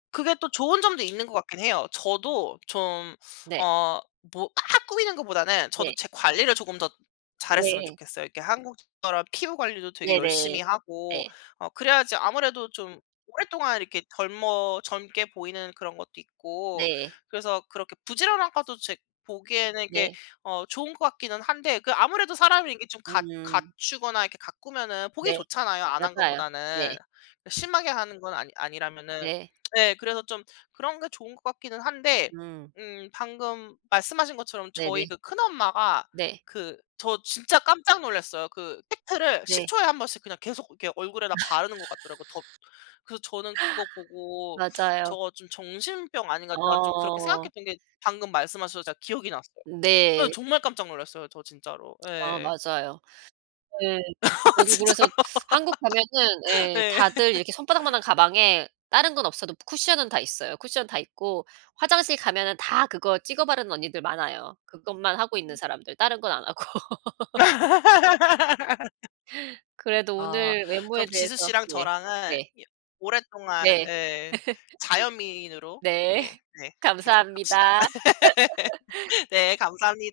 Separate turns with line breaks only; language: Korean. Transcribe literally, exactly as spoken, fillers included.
그게 또 좋은 점도 있는 것 같긴 해요. 저도 좀
네.
어 뭐 막 꾸미는 것보다는
네.
저도 제 관리를 조금 더 잘 했으면
네.
좋겠어요. 이렇게 한국 사람 피부 관리도 되게
네네.
열심히 하고
네.
어 그래야지 아무래도 좀 오랫동안 이렇게 젊어 젊게 보이는 그런 것도 있고
네.
그래서 그렇게 부지런한 것도 제 보기에는 이게
네.
어 좋은 것 같기는 한데 그 아무래도 사람이 이게 좀 갖
음.
갖추거나 이렇게 가꾸면은 보기
네.
좋잖아요 안 한
맞아요.
것보다는.
네.
심하게 하는 건 아니 아니라면은.
네.
네 그래서 좀 그런 게 좋은 것 같기는 한데
음.
음 방금 말씀하신 것처럼 저희
네네.
그 큰엄마가
네.
그 저 진짜 깜짝 놀랐어요. 그 팩트를 십
네.
초에 한 번씩 그냥 계속 이렇게 얼굴에다 바르는 것 같더라고 덧 그래서 저는 그거 보고
맞아요.
'저거 좀 정신병 아닌가.' 제가 좀 그렇게
어.
생각했던 게 방금 말씀하셔서 제가 기억이 났어요. 예
네.
정말 깜짝 놀랐어요 저 진짜로.
아
예.
맞아요. 네. 저도 그래서
진짜요.
한국 가면은 예
네.
다들 이렇게 손바닥만한 가방에 다른 건 없어도 쿠션은 다 있어요 쿠션은 다 있고. 화장실 가면은 다 그거 찍어 바르는 언니들 많아요. 그것만 하고 있는 사람들 다른 건 안 하고. 그래도
아
오늘 외모에
그럼 지수
대해서
씨랑
네
저랑은
네.
여 오랫동안
네.
예 자연미인으로
네
이렇게 네 계속 갑시다.
감사합니다.
네 감사합니